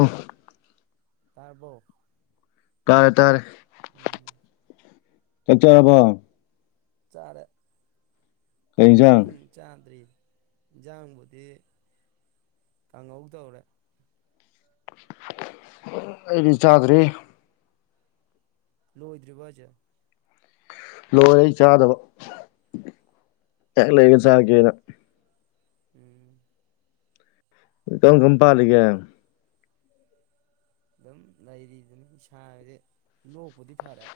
ꯑ ꯇꯥꯔꯕꯣꯛ ꯀꯥꯔꯦ ꯇꯔ ꯆꯆꯔꯔꯕꯣ ꯆꯔꯦ ꯀꯩ ꯏꯟꯖꯥꯡ ꯎꯪ ꯆꯥꯗ꯭ꯔꯤ ꯏꯟꯁꯥꯡꯕꯨꯗꯤ ꯀꯪꯍꯧ ꯇꯧꯔꯦ ꯑꯩꯗꯤ ꯆꯥꯗ꯭ꯔꯤ ꯂꯣꯏꯗ꯭ꯔꯤꯕꯖꯦ ꯂꯣꯏꯔꯦ ꯑꯩ ꯆꯥꯗꯕ ꯍꯥꯛ ꯂꯩꯒ ꯆꯥꯀꯦꯅ ꯎꯝ ꯏ ꯀꯒꯝ ꯄꯜꯂꯤꯒꯦ ꯑꯗꯨꯝ ꯂꯩꯔꯤꯗꯨꯅꯤ ꯁꯥꯕꯗꯤ ꯂꯣꯛꯄꯨꯗꯤ ꯐꯔꯦ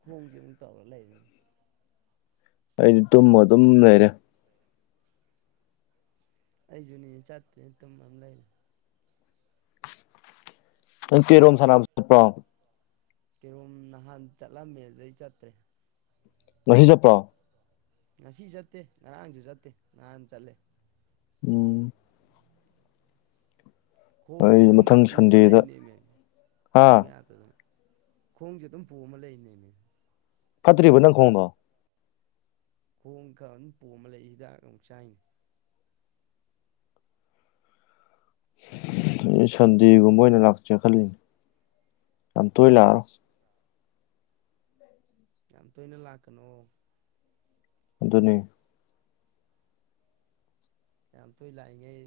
ꯈꯣꯡꯁꯤꯦ ꯑꯃꯨꯛ ꯇꯧꯔ ꯂꯩꯔꯤꯅꯤ ꯑꯩꯗꯤ ꯇꯨꯝꯃ ꯑꯗꯨꯝ ꯂꯩꯔꯦ ꯑꯩꯁꯨꯅꯦꯅꯦ ꯆꯥꯠꯇ꯭ꯔꯤ ꯇꯨꯝ ꯑꯃ ꯂꯩꯔꯦ ꯅꯪ ꯀꯤꯔꯣꯝ ꯁꯥꯟꯅꯕ ꯆꯠꯄ꯭ꯔꯣ ꯀꯤꯔꯣꯨꯝ ꯅꯍꯥꯟ ꯆꯠꯂꯝꯃꯦ ꯑꯗꯨꯗꯒꯤ ꯆꯠꯇ꯭ꯔꯦ ꯉꯖꯄ ꯉꯁꯤ ꯆꯠꯇꯦ ꯉꯔꯥꯡꯁꯨ ꯆꯠꯇꯦ ꯅꯍꯥꯟ ꯆꯠꯂꯦ ꯎꯝ ꯈꯣꯡꯁꯦ ꯑꯩ ꯑꯗꯨꯝ ꯃꯊꯪ ꯄꯨꯃ ꯁꯟꯗꯦꯗ ꯂꯩꯅꯦ ꯃ ꯍꯥ ꯐꯧ ꯌꯥꯗꯗꯅ ꯈꯣꯡꯁꯦ ꯑꯗꯨꯝ ꯄꯨ ꯑꯃ ꯂꯩꯅꯦꯅꯦ ꯐꯠꯇ꯭ꯔꯤꯕ ꯅꯪ ꯈꯣꯡꯗꯣ ꯈꯣꯡ ꯈꯔ ꯑꯗꯨꯝ ꯄꯣꯝꯃ ꯂꯩ ꯍꯤꯗꯥꯛ ꯑꯃꯨꯛ ꯆꯥꯏꯅꯤ ꯁꯟꯗꯦꯒꯨꯝꯕ ꯑꯣꯏꯅ ꯂꯥꯛꯆꯦ ꯈꯜꯂꯤꯅꯦ ꯌꯥꯝ ꯇꯣꯏ ꯂꯥꯛꯑꯔꯣ ꯌꯥꯝ ꯇꯣꯏꯅ ꯂꯥꯛꯀꯅꯨ ꯑꯗꯨꯅꯤ ꯌꯥꯝ ꯇꯨꯏ ꯂꯥꯛꯏꯉꯩ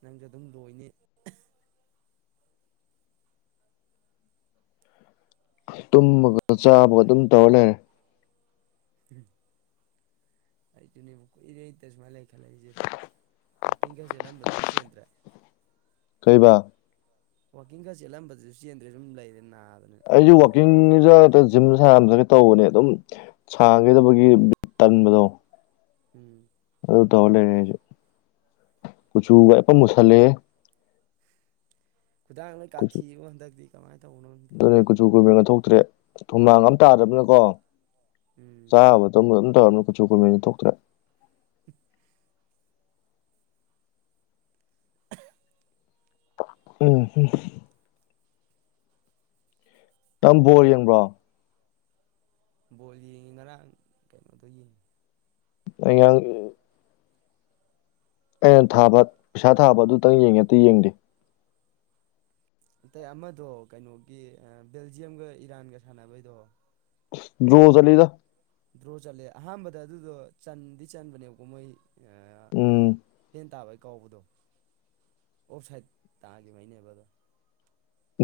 ꯅꯪꯁꯨ ꯑꯗꯨꯝ ꯂꯣꯏꯅꯤ ꯇꯨꯝ ꯆꯥꯕ ꯑꯗꯨꯝ ꯇꯧ ꯂꯩꯔꯦ ꯑꯩꯁꯨꯅꯦ ꯏꯔꯦꯇ ꯁꯨꯃꯥꯏꯅ ꯂꯩ ꯈꯜꯂꯛꯏꯁꯦ ꯋꯥꯀꯤꯡ ꯈꯔ ꯆꯦꯦꯜꯂꯝꯕꯗꯨꯁꯨ ꯆꯦꯟꯗ꯭ꯔꯦ ꯀꯕ ꯋꯥꯀꯤꯥꯁꯤꯦ ꯑꯩ ꯋꯥꯀꯤꯡ ꯖꯤꯝ ꯇꯧꯕꯅꯦ ꯑꯗꯨꯝ ꯁꯥꯡꯒꯗꯕꯒꯤ ꯇꯟꯕꯗꯣ ꯎꯝ ꯇꯧ ꯂꯩꯦꯁꯨ ꯀꯨꯆꯨꯒ ꯑꯦꯄ ꯃꯨꯁꯜꯂꯦ ꯈꯨꯗꯥꯡ ꯅꯣꯏ ꯀꯥꯊꯤꯨ ꯍꯟꯗꯛꯇꯤ ꯀꯃꯥꯏꯅ ꯇꯧꯕꯅꯣ ꯈꯪꯗꯦ ꯑꯗꯨꯅꯦ ꯀꯨꯆꯨ ꯀꯨꯃꯦꯟ ꯒꯥ ꯊꯣꯛꯇ꯭ꯔꯦ ꯊꯨꯝꯃꯥꯡ ꯑꯃ ꯇꯥꯗ꯭ꯔꯕꯅꯀꯣ ꯎꯝ ꯆꯥꯕ ꯊ ꯇꯔꯅ ꯀꯁꯨ ꯀꯃꯤꯅꯤ ꯊꯣꯛꯀ꯭ꯔ ꯎꯝ ꯎꯝ ꯇꯝꯕꯣꯔ ꯌꯦꯡꯕ꯭ꯔꯣ ꯕꯣꯜ ꯌꯦꯡꯉꯤ ꯉꯔꯥꯡ ꯀꯩꯅꯣꯗꯣ ꯌꯦꯡꯉꯤ ꯑꯌꯥꯥꯡ ꯑꯩꯅ ꯊꯥꯕ ꯄꯩꯁꯥ ꯊꯥꯕ ꯑꯗꯨꯇꯪ ꯌꯦꯡꯉꯦ ꯑꯇꯩ ꯌꯦꯡꯗꯦ ꯑꯇꯩ ꯑꯃꯥꯗꯣ ꯀꯩꯅꯣꯒꯤ ꯕꯦꯜꯖꯤꯌꯝꯒ ꯏꯔꯥꯟꯒ ꯁꯥꯟꯅꯕꯩꯗꯣ ꯑꯥꯁ ꯗꯔꯣ ꯆꯠꯂꯤꯗ ꯗ꯭ꯔꯣ ꯆꯠꯂꯦ ꯑꯍꯥꯟꯕꯗ ꯑꯗꯨꯗꯣ ꯆꯟꯗꯤ ꯆꯟꯕꯅꯦꯕꯀꯣ ꯃꯣꯏ ꯎꯝ ꯍꯦꯟ ꯇꯥꯕꯩ ꯀꯥꯎꯕꯗꯣ ꯑꯣꯐ ꯁꯥꯏꯠ ꯇꯥꯒꯤꯕꯩꯅꯦꯕ ꯑꯗꯣ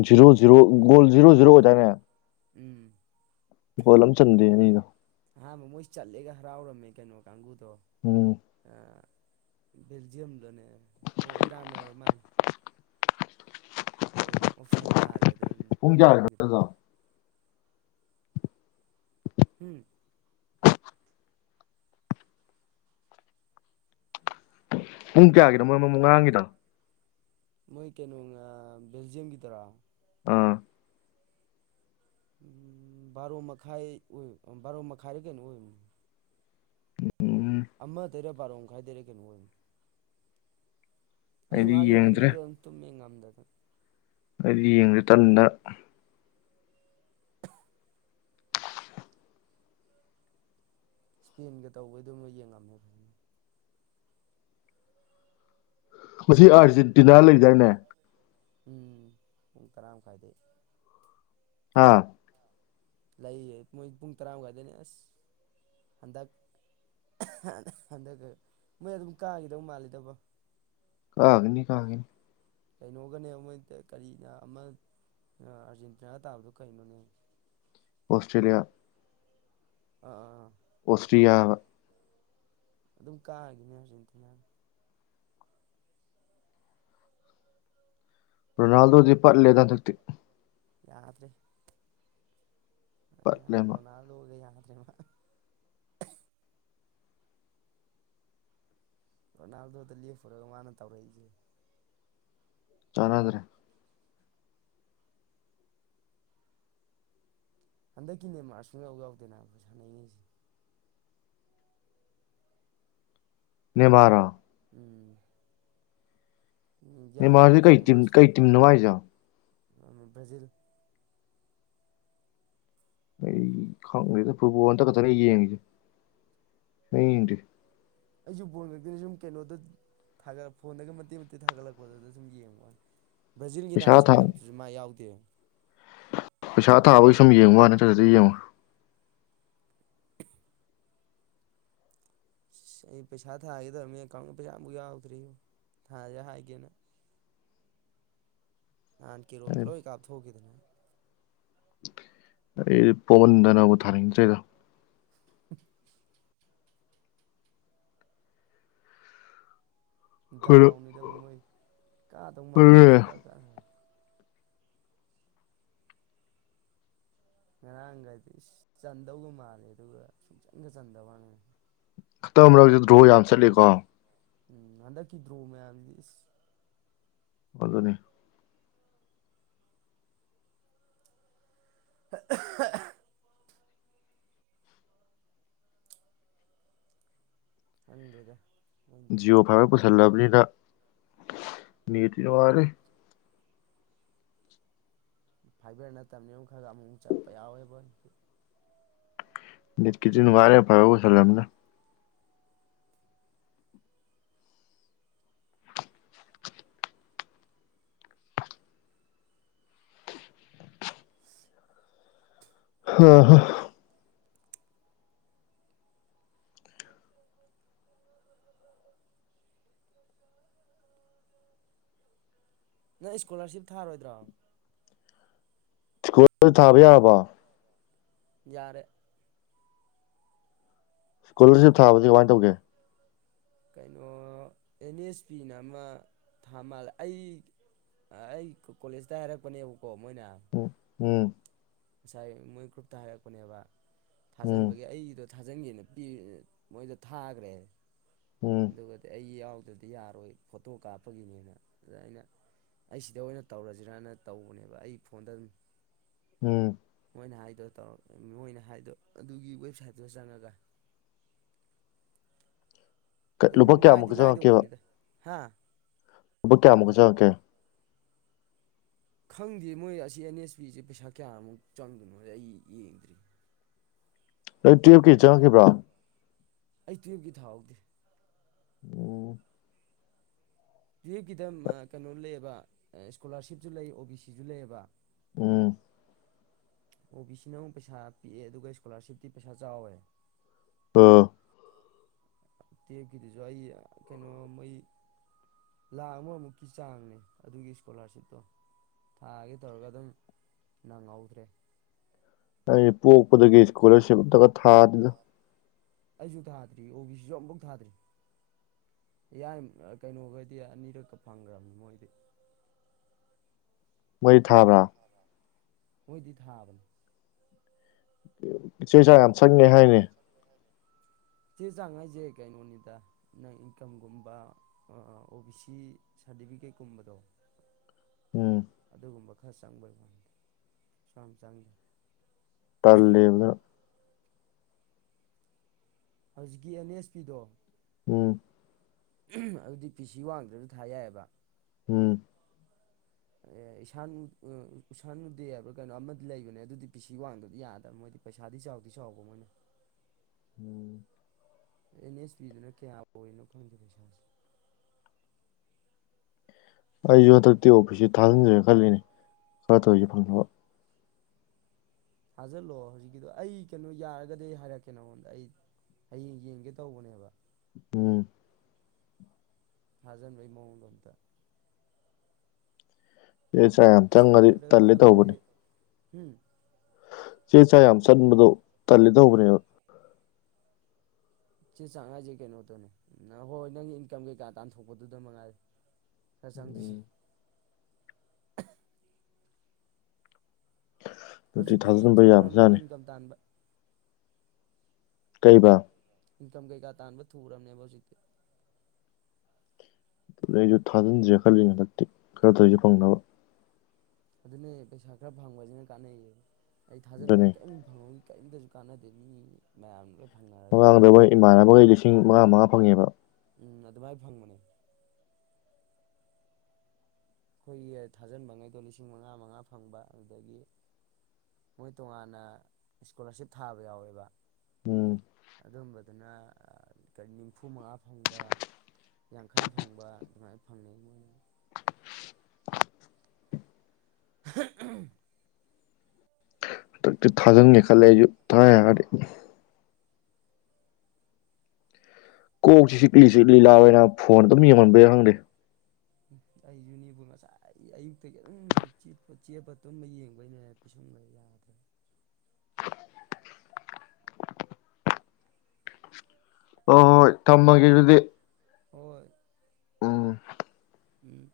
zero zero goal zero zero ꯑꯣꯏꯗꯥꯏꯅꯦ ꯎꯝ ꯒꯣꯜꯂꯝ ꯆꯟꯗꯦ ꯃꯤꯅꯥ ꯑꯥꯟꯕ ꯃꯣꯏꯁꯤ ꯆꯠꯂꯦꯒ ꯍꯔꯥꯎꯔꯝꯃꯦ ꯀꯩꯅꯣ ꯀꯥꯡꯕꯨ ꯇꯣ ꯎꯝ ꯕꯦꯜꯖꯤꯌꯝ ꯂꯥꯅꯦ ꯏꯔꯟ ꯑꯣꯏꯔꯥ ꯃꯥꯜ ꯑꯗꯨꯒ ꯑꯣꯐ ꯁꯥꯏ ꯇꯥꯔꯦ ꯑꯗꯨ ꯄꯨꯡ ꯌꯥꯔꯤꯕꯥ ꯂꯧꯈꯤꯗ꯭ꯔꯦ [unintelligible] ꯎꯝ ꯄꯨꯡ ꯀꯌꯥꯒꯤꯅꯣ ꯃꯣꯏ ꯃꯃꯥꯡ ꯉꯉꯥꯡꯒꯤꯗꯣ ꯃꯣꯏ ꯀꯩꯅꯩꯅꯣꯅꯨꯡ ꯕꯦꯜꯖꯤꯝꯒꯤ ꯗꯨꯔꯣ ꯑꯥ ꯎꯝ ꯕꯥꯔꯣ ꯃꯈꯥꯏ ꯑꯣꯏ ꯕꯥꯔꯣ ꯃꯈꯥꯏ ꯗꯔꯥ ꯀꯔꯤꯅꯣꯅ ꯑꯣꯏ ꯎꯝ ꯑꯃ ꯇꯔꯥ ꯕꯥꯔꯣ ꯈꯥꯏꯗꯦꯔꯦ ꯀꯩ ꯅꯣ ꯑꯣꯏꯕꯅꯤ ꯑꯩꯁꯨ ꯑꯩꯗꯤ ꯉꯥꯏꯍꯥꯛ ꯌꯦꯡꯉꯝꯃꯦ ꯌꯦꯡꯗ꯭ꯔꯦ ꯑꯗꯨ ꯑꯗꯨꯝ ꯇꯨꯝꯃꯤ ꯉꯝꯗꯦ ꯂꯧ ꯑꯗꯨ ꯑꯩꯗꯤ ꯌꯦꯡꯗꯔꯦ ꯇꯟꯗꯅꯥ ꯏꯁꯄꯦꯟꯒ ꯇꯧꯕꯩꯗꯨꯝꯅ ꯌꯦꯡꯉꯝꯃꯦ ꯐ ꯃꯁꯤ ꯑꯥꯔꯖꯦꯟꯇꯤꯅꯥ ꯂꯩꯗꯥꯏꯅꯦ ꯎꯝ ꯄꯨꯡ ꯇꯔꯥ ꯃꯈꯥꯏꯗꯩꯩ ꯑꯥ ꯂꯩꯌꯦ ꯃꯣꯏ ꯄꯨꯡ ꯇꯔꯥꯃꯨꯗꯥꯥꯏꯗꯅꯦ ꯑꯁ ꯍꯟꯗꯛ ꯍꯟꯗꯛ ꯃꯣꯏ ꯑꯗꯨꯝ ꯀꯥꯈꯤꯗꯧ ꯃꯥꯜꯂꯤꯗꯕ ꯀꯥꯒꯅꯤ ꯀꯥꯒꯅꯤ ꯀꯩꯅꯣꯒꯅꯦ ꯃꯣꯏ ꯀꯔꯤꯅ ꯑꯃ ꯑꯥꯔꯖꯦꯟꯇꯤꯅꯥ ꯇꯥꯕꯗꯣ ꯀꯩꯅꯣꯅꯦ ꯑꯣꯁꯇ꯭ꯔꯦꯂꯤꯌꯥ ꯑ ꯑꯣꯁꯇꯔꯤꯌꯥ ꯕꯥ ꯑꯗꯨꯝ ꯀꯥꯒꯤꯅꯦ ꯍꯧꯖꯤꯛ ꯏꯇꯤ ꯅꯍꯥꯟ ꯔꯣꯅꯥꯜꯗꯣ ꯄ ꯂꯩꯗ ꯁꯛꯇꯤ ꯌꯥꯗ꯭ꯔꯦ ꯄꯠꯂꯦ ꯃꯥ ꯔꯣꯅꯥꯜꯗꯣꯒꯦꯍ [unintelligible] ꯔꯣꯅꯥꯜꯗꯣ ꯂ ꯐꯔ ꯃꯥꯅ ꯇꯧꯔꯖ ꯆꯥꯟ ꯑꯗꯨ꯭ꯔꯦ ꯍꯟꯗꯛꯀꯤꯅꯦ ꯃꯥꯔꯁ ꯌꯥꯎ ꯌꯥꯎꯗꯦꯅ ꯑꯩꯣꯏ ꯁꯥꯟꯅꯉꯁꯦ ꯅꯤꯕꯔꯥ ꯎꯝ ꯃꯔꯁꯤ ꯌꯥꯎꯅꯤꯒ ꯀ ꯇꯧꯔꯝꯕ ꯀꯩ ꯇꯤꯝ ꯅꯨꯡꯉꯥꯏꯖ ꯕ꯭ꯔꯥꯖꯤꯜ ꯑꯩ ꯈꯪꯒ꯭ꯔꯦꯗ ꯐꯟꯗ ꯀ ꯂꯩꯅꯤꯗ ꯑꯩꯁꯨ ꯐꯕꯣꯟ ꯈꯛꯇꯤꯅ ꯁꯨꯝ ꯀꯩꯅꯣꯗ ꯊꯥꯒꯠꯛ ꯐꯣꯟꯗꯒ ꯃꯇꯦꯛ ꯃꯇꯦꯛ ꯊꯥꯒꯠꯂꯛꯄꯗꯨꯗ ꯁꯨꯝ ꯌꯦꯡꯉꯣꯅꯤ ꯕ꯭ꯔꯥꯖꯤꯜꯒꯤ ꯄꯩꯁꯥ ꯅꯥꯥꯟ ꯊꯥ ꯁꯥꯟꯅꯕꯗꯨꯁꯨ ꯃꯥ ꯌꯥꯎꯗꯦ ꯄꯩꯁꯥ ꯊꯥꯕꯒꯤ ꯁꯨꯝ ꯌꯦꯡꯉꯨ ꯋꯥ ꯅꯠꯇ꯭ꯔꯗ ꯌꯦꯡꯉꯨ ꯑꯁ ꯑꯩ ꯄꯩꯁꯥ ꯊꯥꯒꯗꯕꯅꯦ ꯀꯥꯎꯒꯤ ꯄꯩꯁꯥꯃꯨꯛ ꯌꯥꯎꯗ꯭ꯔꯤ ꯊꯥꯁꯦ ꯍꯥꯏꯒꯦꯅ ꯅ ꯀ ꯔꯣꯝꯗ ꯑꯩ ꯂꯣꯏ ꯀꯥꯞ ꯊꯒꯦꯗꯅꯦ ꯑꯩ ꯄꯕꯟꯗꯅꯕꯨ ꯊꯥꯔꯁꯦꯗ ꯈꯔ ꯗꯥꯎꯅꯤꯗꯕꯨ ꯃꯣꯏ ꯀꯥꯗꯧ ꯑꯗꯨꯅꯦ ꯃꯥꯜꯂꯒ ꯁꯨꯡꯀꯥ ꯀꯥ ꯉꯔꯥꯡꯒꯗꯤ ꯆꯟꯗꯒ ꯃꯥꯜꯂꯦ ꯑꯗꯨꯒ ꯁꯨꯡꯆꯪꯒ ꯆꯟꯗꯕꯅꯤ ꯈꯛꯇ ꯑꯃꯛꯇ ꯗ꯭ꯔꯣ ꯌꯥꯝ ꯆꯠꯂꯤꯀꯣ ꯎꯝ ꯍꯟꯗꯛꯀꯤ ꯗ꯭ꯔꯣ ꯃꯌꯥꯝꯗꯤ ꯋꯥ ꯑꯗꯨꯅꯤ [unintelligible] ꯍꯗꯦꯗ ꯖꯤꯑꯣ ꯐꯥꯏꯕꯔ ꯄꯨꯁꯜꯂꯕꯅꯤꯅ ꯅꯅꯤꯇ ꯃꯥꯔꯦ ꯐꯥꯏꯕꯔ ꯅꯠꯇꯕꯅꯤ ꯑꯃ ꯈꯔꯒ ꯑꯃꯨꯛ ꯆꯠꯄ ꯌꯥꯎꯋꯦꯕ ꯀꯇ ꯋꯥꯔꯦ ꯐꯥꯎ ꯊꯂ ꯑꯅ ꯑ ꯍ ꯅꯪ ꯏꯁꯀꯣꯂꯥꯔꯁꯤꯞ ꯊꯥꯔꯣꯏꯗ꯭ꯔꯣ ꯁ꯭ꯀꯨꯜ ꯊꯥꯕ ꯌꯥꯔꯕ ꯌꯥꯔꯦ ꯏꯁꯀꯣꯂꯥꯔꯁꯤꯞ ꯊꯥꯕꯗꯤ ꯀꯃꯥꯏꯅ ꯇꯧꯒꯦ ꯀꯩꯅꯣ ꯑꯦꯟ ꯑꯦꯁ ꯄꯤꯅ ꯑꯃ ꯊꯥ ꯃꯥꯜꯂꯦ ꯑꯩ ꯑꯩ ꯀꯣꯂꯦꯖꯇ ꯍꯥꯏꯔꯛꯄꯅꯦꯕ ꯀꯣ ꯃꯣꯏꯅ ꯎꯝ ꯎꯝ ꯉꯁꯥꯏ ꯃꯣꯏ ꯒ꯭ꯔꯨꯞꯇ ꯍꯥꯏꯔꯛꯄꯅꯦꯕ ꯎꯝ ꯊꯥꯖꯤꯟꯕꯒꯤꯦ ꯑꯩꯗꯣ ꯊꯥꯖꯤꯟꯒꯦꯅ ꯄꯤ ꯃꯣꯏꯗ ꯊꯥꯈ꯭ꯔꯦ ꯎꯝ ꯑꯗꯨꯒ ꯑꯗꯨꯒ ꯑꯩ ꯌꯥ ꯑꯗꯨꯗꯤ ꯌꯥꯔꯣꯏ ꯐꯣꯇꯣ ꯀꯥꯞꯄꯒꯤꯅꯦꯅ ꯑꯗꯨꯗ ꯑꯩꯅ ꯑꯩ ꯁꯤꯗ ꯑꯣꯏꯅ ꯇꯧꯔꯁꯤꯔꯅ ꯇꯧꯕꯅꯦꯕ ꯑꯩ ꯐꯣꯟꯗ ꯑꯗꯨꯝ꯫ ꯎꯝ꯫ ꯑꯩꯅ ꯍꯥꯏꯗꯣ ꯇꯧꯔꯝ ꯃꯣꯏꯅ ꯍꯥꯏꯗꯣ ꯑꯗꯨꯒꯤ ꯋꯦꯕꯁꯥꯏꯠꯇꯨꯗ ꯆꯪꯉꯒ꯫ ꯀ ꯂꯨꯄꯥ ꯀꯌꯥꯃꯨꯛꯀ ꯆꯪꯉꯛꯀꯦꯕ꯫ ꯍꯥꯥ꯫ ꯂꯨꯄꯥ ꯀꯌꯥꯃꯨꯛꯀ ꯆꯪꯉꯛꯀꯦ꯫ ꯈꯪꯗꯦ ꯃꯣꯏ ꯑꯁꯤ ꯑꯦꯟ ꯑꯦꯁ ꯄꯤꯁꯦ ꯄꯩꯁꯥ ꯀꯌꯥꯃꯨꯛ ꯆꯪꯗꯣꯏꯅꯣ ꯍꯥꯏ ꯑꯩ ꯌꯦꯡꯗ꯭ꯔꯤ꯫ ꯅꯪ ꯇ꯭ꯋꯦꯜꯞꯀꯤ ꯆꯪꯉꯛꯈꯤꯕ꯭ꯔꯣ꯫ ꯑꯩ ꯇ꯭ꯋꯦꯜꯞꯀꯤ ꯊꯥꯍꯧꯗꯦ꯫ ꯎꯝ ꯇꯨꯋꯦꯜꯞꯀꯤꯗ ꯀꯩꯅꯣ ꯂꯩꯌꯦꯕ ꯏꯁ꯭ꯀꯣꯂꯔꯁꯤꯞꯁꯨ ꯂꯩ ꯑꯣ_ꯕꯤ_ꯁꯤ ꯁꯨ ꯂꯩꯌꯦꯕ꯫ ꯎꯝ꯫ ꯑꯣ_ꯕꯤ_ꯁꯤ ꯅ ꯑꯃꯨꯛ ꯄꯩꯁꯥ ꯄꯤꯛꯑꯦ ꯑꯗꯨꯒ ꯏꯁ꯭ꯀꯣꯂꯔꯁꯤꯞꯇꯤ ꯄꯩꯁꯥ ꯆꯥꯎꯋꯦ꯫ ꯑꯥ꯫ ꯇ꯭ꯋꯦꯞꯀꯤꯗꯨꯁꯨ ꯑꯩ ꯀꯩꯅꯣ ꯃꯩ ꯂꯥꯛ ꯑꯃꯃꯨꯛꯀꯤ ꯆꯥꯡꯅꯦ ꯑꯗꯨꯒꯤ ꯏꯁꯀꯣꯂꯔꯁꯤꯞꯇꯣ ꯊꯥꯒꯦ ꯇꯧꯔꯒ ꯑꯗꯨꯝ ꯅꯪꯍꯧꯗ꯭ꯔꯦ꯫ ꯑꯩ ꯄꯣꯛꯄꯗꯒꯤ ꯏꯁꯀꯣꯂꯔꯁꯤꯞ ꯑꯝꯇꯒ ꯊꯥꯗꯦꯗ꯫ ꯑꯩꯁꯨ ꯊꯥꯗ꯭ꯔꯤ ꯑꯣ_ꯕꯤ_ꯁꯤ ꯁꯨ ꯑꯃꯝꯐꯥꯎ ꯊꯥꯗ꯭ꯔꯤ ꯌꯥꯏꯝ ꯀꯩꯅꯣꯒꯗꯤ ꯑꯅꯤꯔꯛꯀ ꯐꯪꯒ꯭ꯔꯕꯅꯤ ꯃꯣꯏꯗꯤ꯫ ꯃꯣꯏ ꯊꯥꯕ꯭ꯔ꯫ ꯃꯣꯏꯗꯤ ꯊꯥꯕꯅꯤ꯫ ꯏ ꯆꯦ ꯆꯥꯡ ꯌꯥꯝ ꯆꯪꯉꯦ ꯍꯥꯏꯅꯦ꯫ ꯆꯦ ꯆꯥꯡ ꯍꯥꯏꯖꯦ ꯀꯩꯅꯣꯅꯤꯗ ꯅꯪ ꯏꯟꯀꯝꯒꯨꯝꯕ ꯑꯥ ꯑꯣ_ꯕꯤ_ꯁꯤ ꯁꯥꯔꯇꯤꯐꯤꯀꯦꯠꯀꯨꯝꯕꯗꯣ꯫ ꯎꯝ꯫ ꯑꯗꯨꯒꯨꯝꯕ ꯈꯔ ꯆꯪꯕꯩ ꯋꯥꯅꯤꯗ ꯀꯩꯁꯨ ꯌꯥꯝ ꯆꯪꯗꯦ꯫ ꯇꯜꯂꯤꯅ꯫ ꯍꯧꯖꯤꯛꯀꯤ ꯑꯦꯟ_ꯑꯦꯁ_ꯄꯤ ꯗꯣ꯫ ꯎꯝ꯫ ꯑꯗꯨꯗꯤ ꯄꯤ_ꯁꯤ ꯋꯥꯡꯗ꯭ꯔꯁꯨ ꯊꯥ ꯌꯥꯏꯌꯦꯕ꯫ ꯎꯝ꯫ ꯑꯦ ꯏꯁꯥꯟ ꯎ ꯎꯗꯦ ꯍꯥꯏꯕ꯭ꯔ ꯀꯩꯅꯣ ꯑꯃꯗꯤ ꯂꯩꯕꯅꯦ ꯑꯗꯨꯗꯤ ꯄꯤ_ꯁꯤ ꯋꯥꯡꯗꯗꯤ ꯌꯥꯗꯕꯅꯦ ꯃꯣꯏꯗꯤ ꯄꯩꯁꯥꯗꯤ ꯆꯥꯎꯗꯤ ꯆꯥꯎꯕ ꯃꯣꯏꯅ꯫ ꯎꯝ꯫ ꯑꯦꯟ_ꯑꯦꯁ_ꯄꯤ ꯗꯨꯅ ꯀꯌꯥ ꯑꯣꯏꯅꯣ ꯈꯪꯗꯦ ꯄꯩꯁꯥꯁꯤ꯫ ꯑꯩꯖꯨ ꯍꯟꯗꯛꯇꯤ ꯑꯣ_ꯕꯤ_ꯁꯤ ꯊꯥꯖꯤꯟꯖꯤꯔ ꯈꯜꯂꯤꯅꯦ ꯈꯔ ꯇꯧꯔꯤꯁꯦ ꯐꯪꯅꯕ꯫ ꯊꯥꯖꯤꯜꯂꯣꯑꯣ ꯍꯧꯖꯤꯛꯀꯤꯗꯣ ꯑꯩ ꯀꯩꯅꯣ ꯌꯥꯔꯒꯗꯤ ꯍꯥꯏꯔꯛꯀꯦ ꯅꯉꯣꯟꯗ ꯑꯩ ꯍꯌꯦꯡ ꯌꯦꯡꯒꯦ ꯇꯧꯕꯅꯦꯕ꯫ ꯎꯝ꯫ ꯊꯥꯖꯟꯕꯩ ꯃꯑꯣꯡꯗꯣ ꯑꯝꯇ꯫ ꯆꯦ ꯆꯥꯡ ꯌꯥꯝ ꯆꯪꯉꯗꯤ ꯇꯜꯂꯤ ꯇꯧꯕꯅꯤ꯫ ꯎꯝ꯫ ꯆꯦ ꯆꯥꯡ ꯌꯥꯝ ꯆꯡꯕꯗꯣ ꯇꯜꯂꯦ ꯇꯧꯕꯅꯦꯕ꯫ ꯆꯦ ꯆꯥꯡ ꯍꯥꯏꯖꯦ ꯀꯩꯅꯣꯗꯨꯅꯤ ꯅ ꯍꯣꯏ ꯍꯣꯏ ꯅꯪꯒꯤ ꯏꯟꯀꯝ ꯀꯩꯀꯥ ꯇꯥꯟꯊꯣꯛꯄꯗꯨꯗ ꯃꯉꯥꯏꯔꯦ꯫ ꯈꯔ ꯆꯪꯗꯣꯏꯁꯦ꯫ ꯎꯝ ꯑꯗꯨꯗꯤ ꯍꯧꯖꯤꯛꯇꯤ ꯊꯥꯖꯤꯟꯕ ꯊꯨꯨꯔꯝꯅꯦꯕ ꯌꯥꯕꯖꯥꯠꯅꯤ ꯏꯟꯀꯝ ꯇꯥꯟꯕ꯫ ꯀꯩꯕ꯫ ꯏꯟꯀꯝ ꯀꯩꯀꯥ ꯇꯥꯟꯕ ꯊꯨꯔꯕꯅꯦꯕ ꯍꯧꯖꯤꯛꯇꯤ꯫ ꯑꯗꯨ ꯑꯩꯁꯨ ꯊꯥꯖꯤꯟꯁꯤꯔ ꯈꯜꯂꯤꯅꯦ ꯍꯟꯗꯛꯇꯤ ꯈꯔ ꯇꯧꯔꯤꯁꯦ ꯐꯪꯅꯕ꯫ ꯑꯗꯨꯅꯦ ꯄꯩꯁꯥ ꯈꯔ ꯐꯪꯕꯁꯤꯅ ꯀꯥꯟꯅꯩꯌꯦ꯫ ꯑꯩ ꯑꯗꯨꯅꯤ ꯊꯥꯖꯜꯍꯧꯏ ꯀꯦꯝ ꯐꯪꯍꯧ ꯏꯓ ꯆꯗꯨꯀꯥꯗ ꯃꯤ ꯃꯌꯥꯝ ꯐꯪꯅꯔꯒ ꯃꯃꯥꯡꯗꯕꯣꯏ ꯏꯃꯥꯟꯅꯕ ꯑꯣꯏꯔꯤꯁꯤꯦ ꯏꯁꯤꯡ ꯃꯉꯥ ꯃꯉꯥ ꯐꯪꯉꯦꯕ ꯎꯝ ꯑꯗꯨꯃꯥꯏꯅ ꯐꯪꯕꯅꯦ ꯑꯩꯈꯣꯏꯒꯤ ꯊꯥꯖꯤꯟꯕꯉꯩꯗꯣ ꯂꯤꯁꯤꯡ ꯃꯉꯥ ꯃꯉꯥ ꯐꯪꯕ ꯑꯗꯨꯗꯒꯤ ꯃꯣꯏ ꯇꯣꯉꯥꯟꯅ ꯏꯁꯀꯣꯂꯥꯔꯁꯤꯞ ꯊꯥꯕ ꯌꯥꯎꯋꯦꯕ ꯎꯝ ꯑꯗꯨꯝꯕꯗꯨꯅ ꯀ ꯅꯤꯝꯐꯨ ꯃꯉꯥ ꯐꯪꯕ ꯌꯥꯡꯈꯩ ꯐꯪꯕ ꯑꯗꯨꯃꯥꯏꯅ ꯐꯪꯅꯩ ꯃꯣꯏꯅ [unintelligible] ꯍꯟꯗꯛꯇꯤ ꯊꯥꯖꯤꯟꯒꯦ ꯈꯜꯂꯦ ꯑꯩꯁꯨ ꯊꯥ ꯌꯥꯔꯦ ꯀꯣꯛꯁꯤ ꯁꯤꯛꯂꯤ ꯁꯤꯛ ꯂꯤꯂꯥꯑꯣ ꯑꯣꯏꯅ ꯐꯣꯟ ꯑꯗꯨꯝ ꯌꯦꯡꯍꯟꯕ ꯌꯥꯏ ꯈꯪꯗꯦ ꯎ ꯑꯩ ꯌꯨꯅꯤꯕꯨ ꯉꯁꯥꯏ ꯑꯌꯨꯛꯇ ꯈꯤ ꯑꯗꯨꯝ ꯆꯦꯠꯄ ꯇꯨꯝꯕ ꯌꯦꯡꯕꯩꯅꯦ ꯄꯤꯁꯟꯕ ꯌꯥꯗ꯭ꯔꯦ ꯑꯣ ꯇꯃ ꯀꯗꯤ ꯍꯣꯏꯣꯏ ꯎꯝ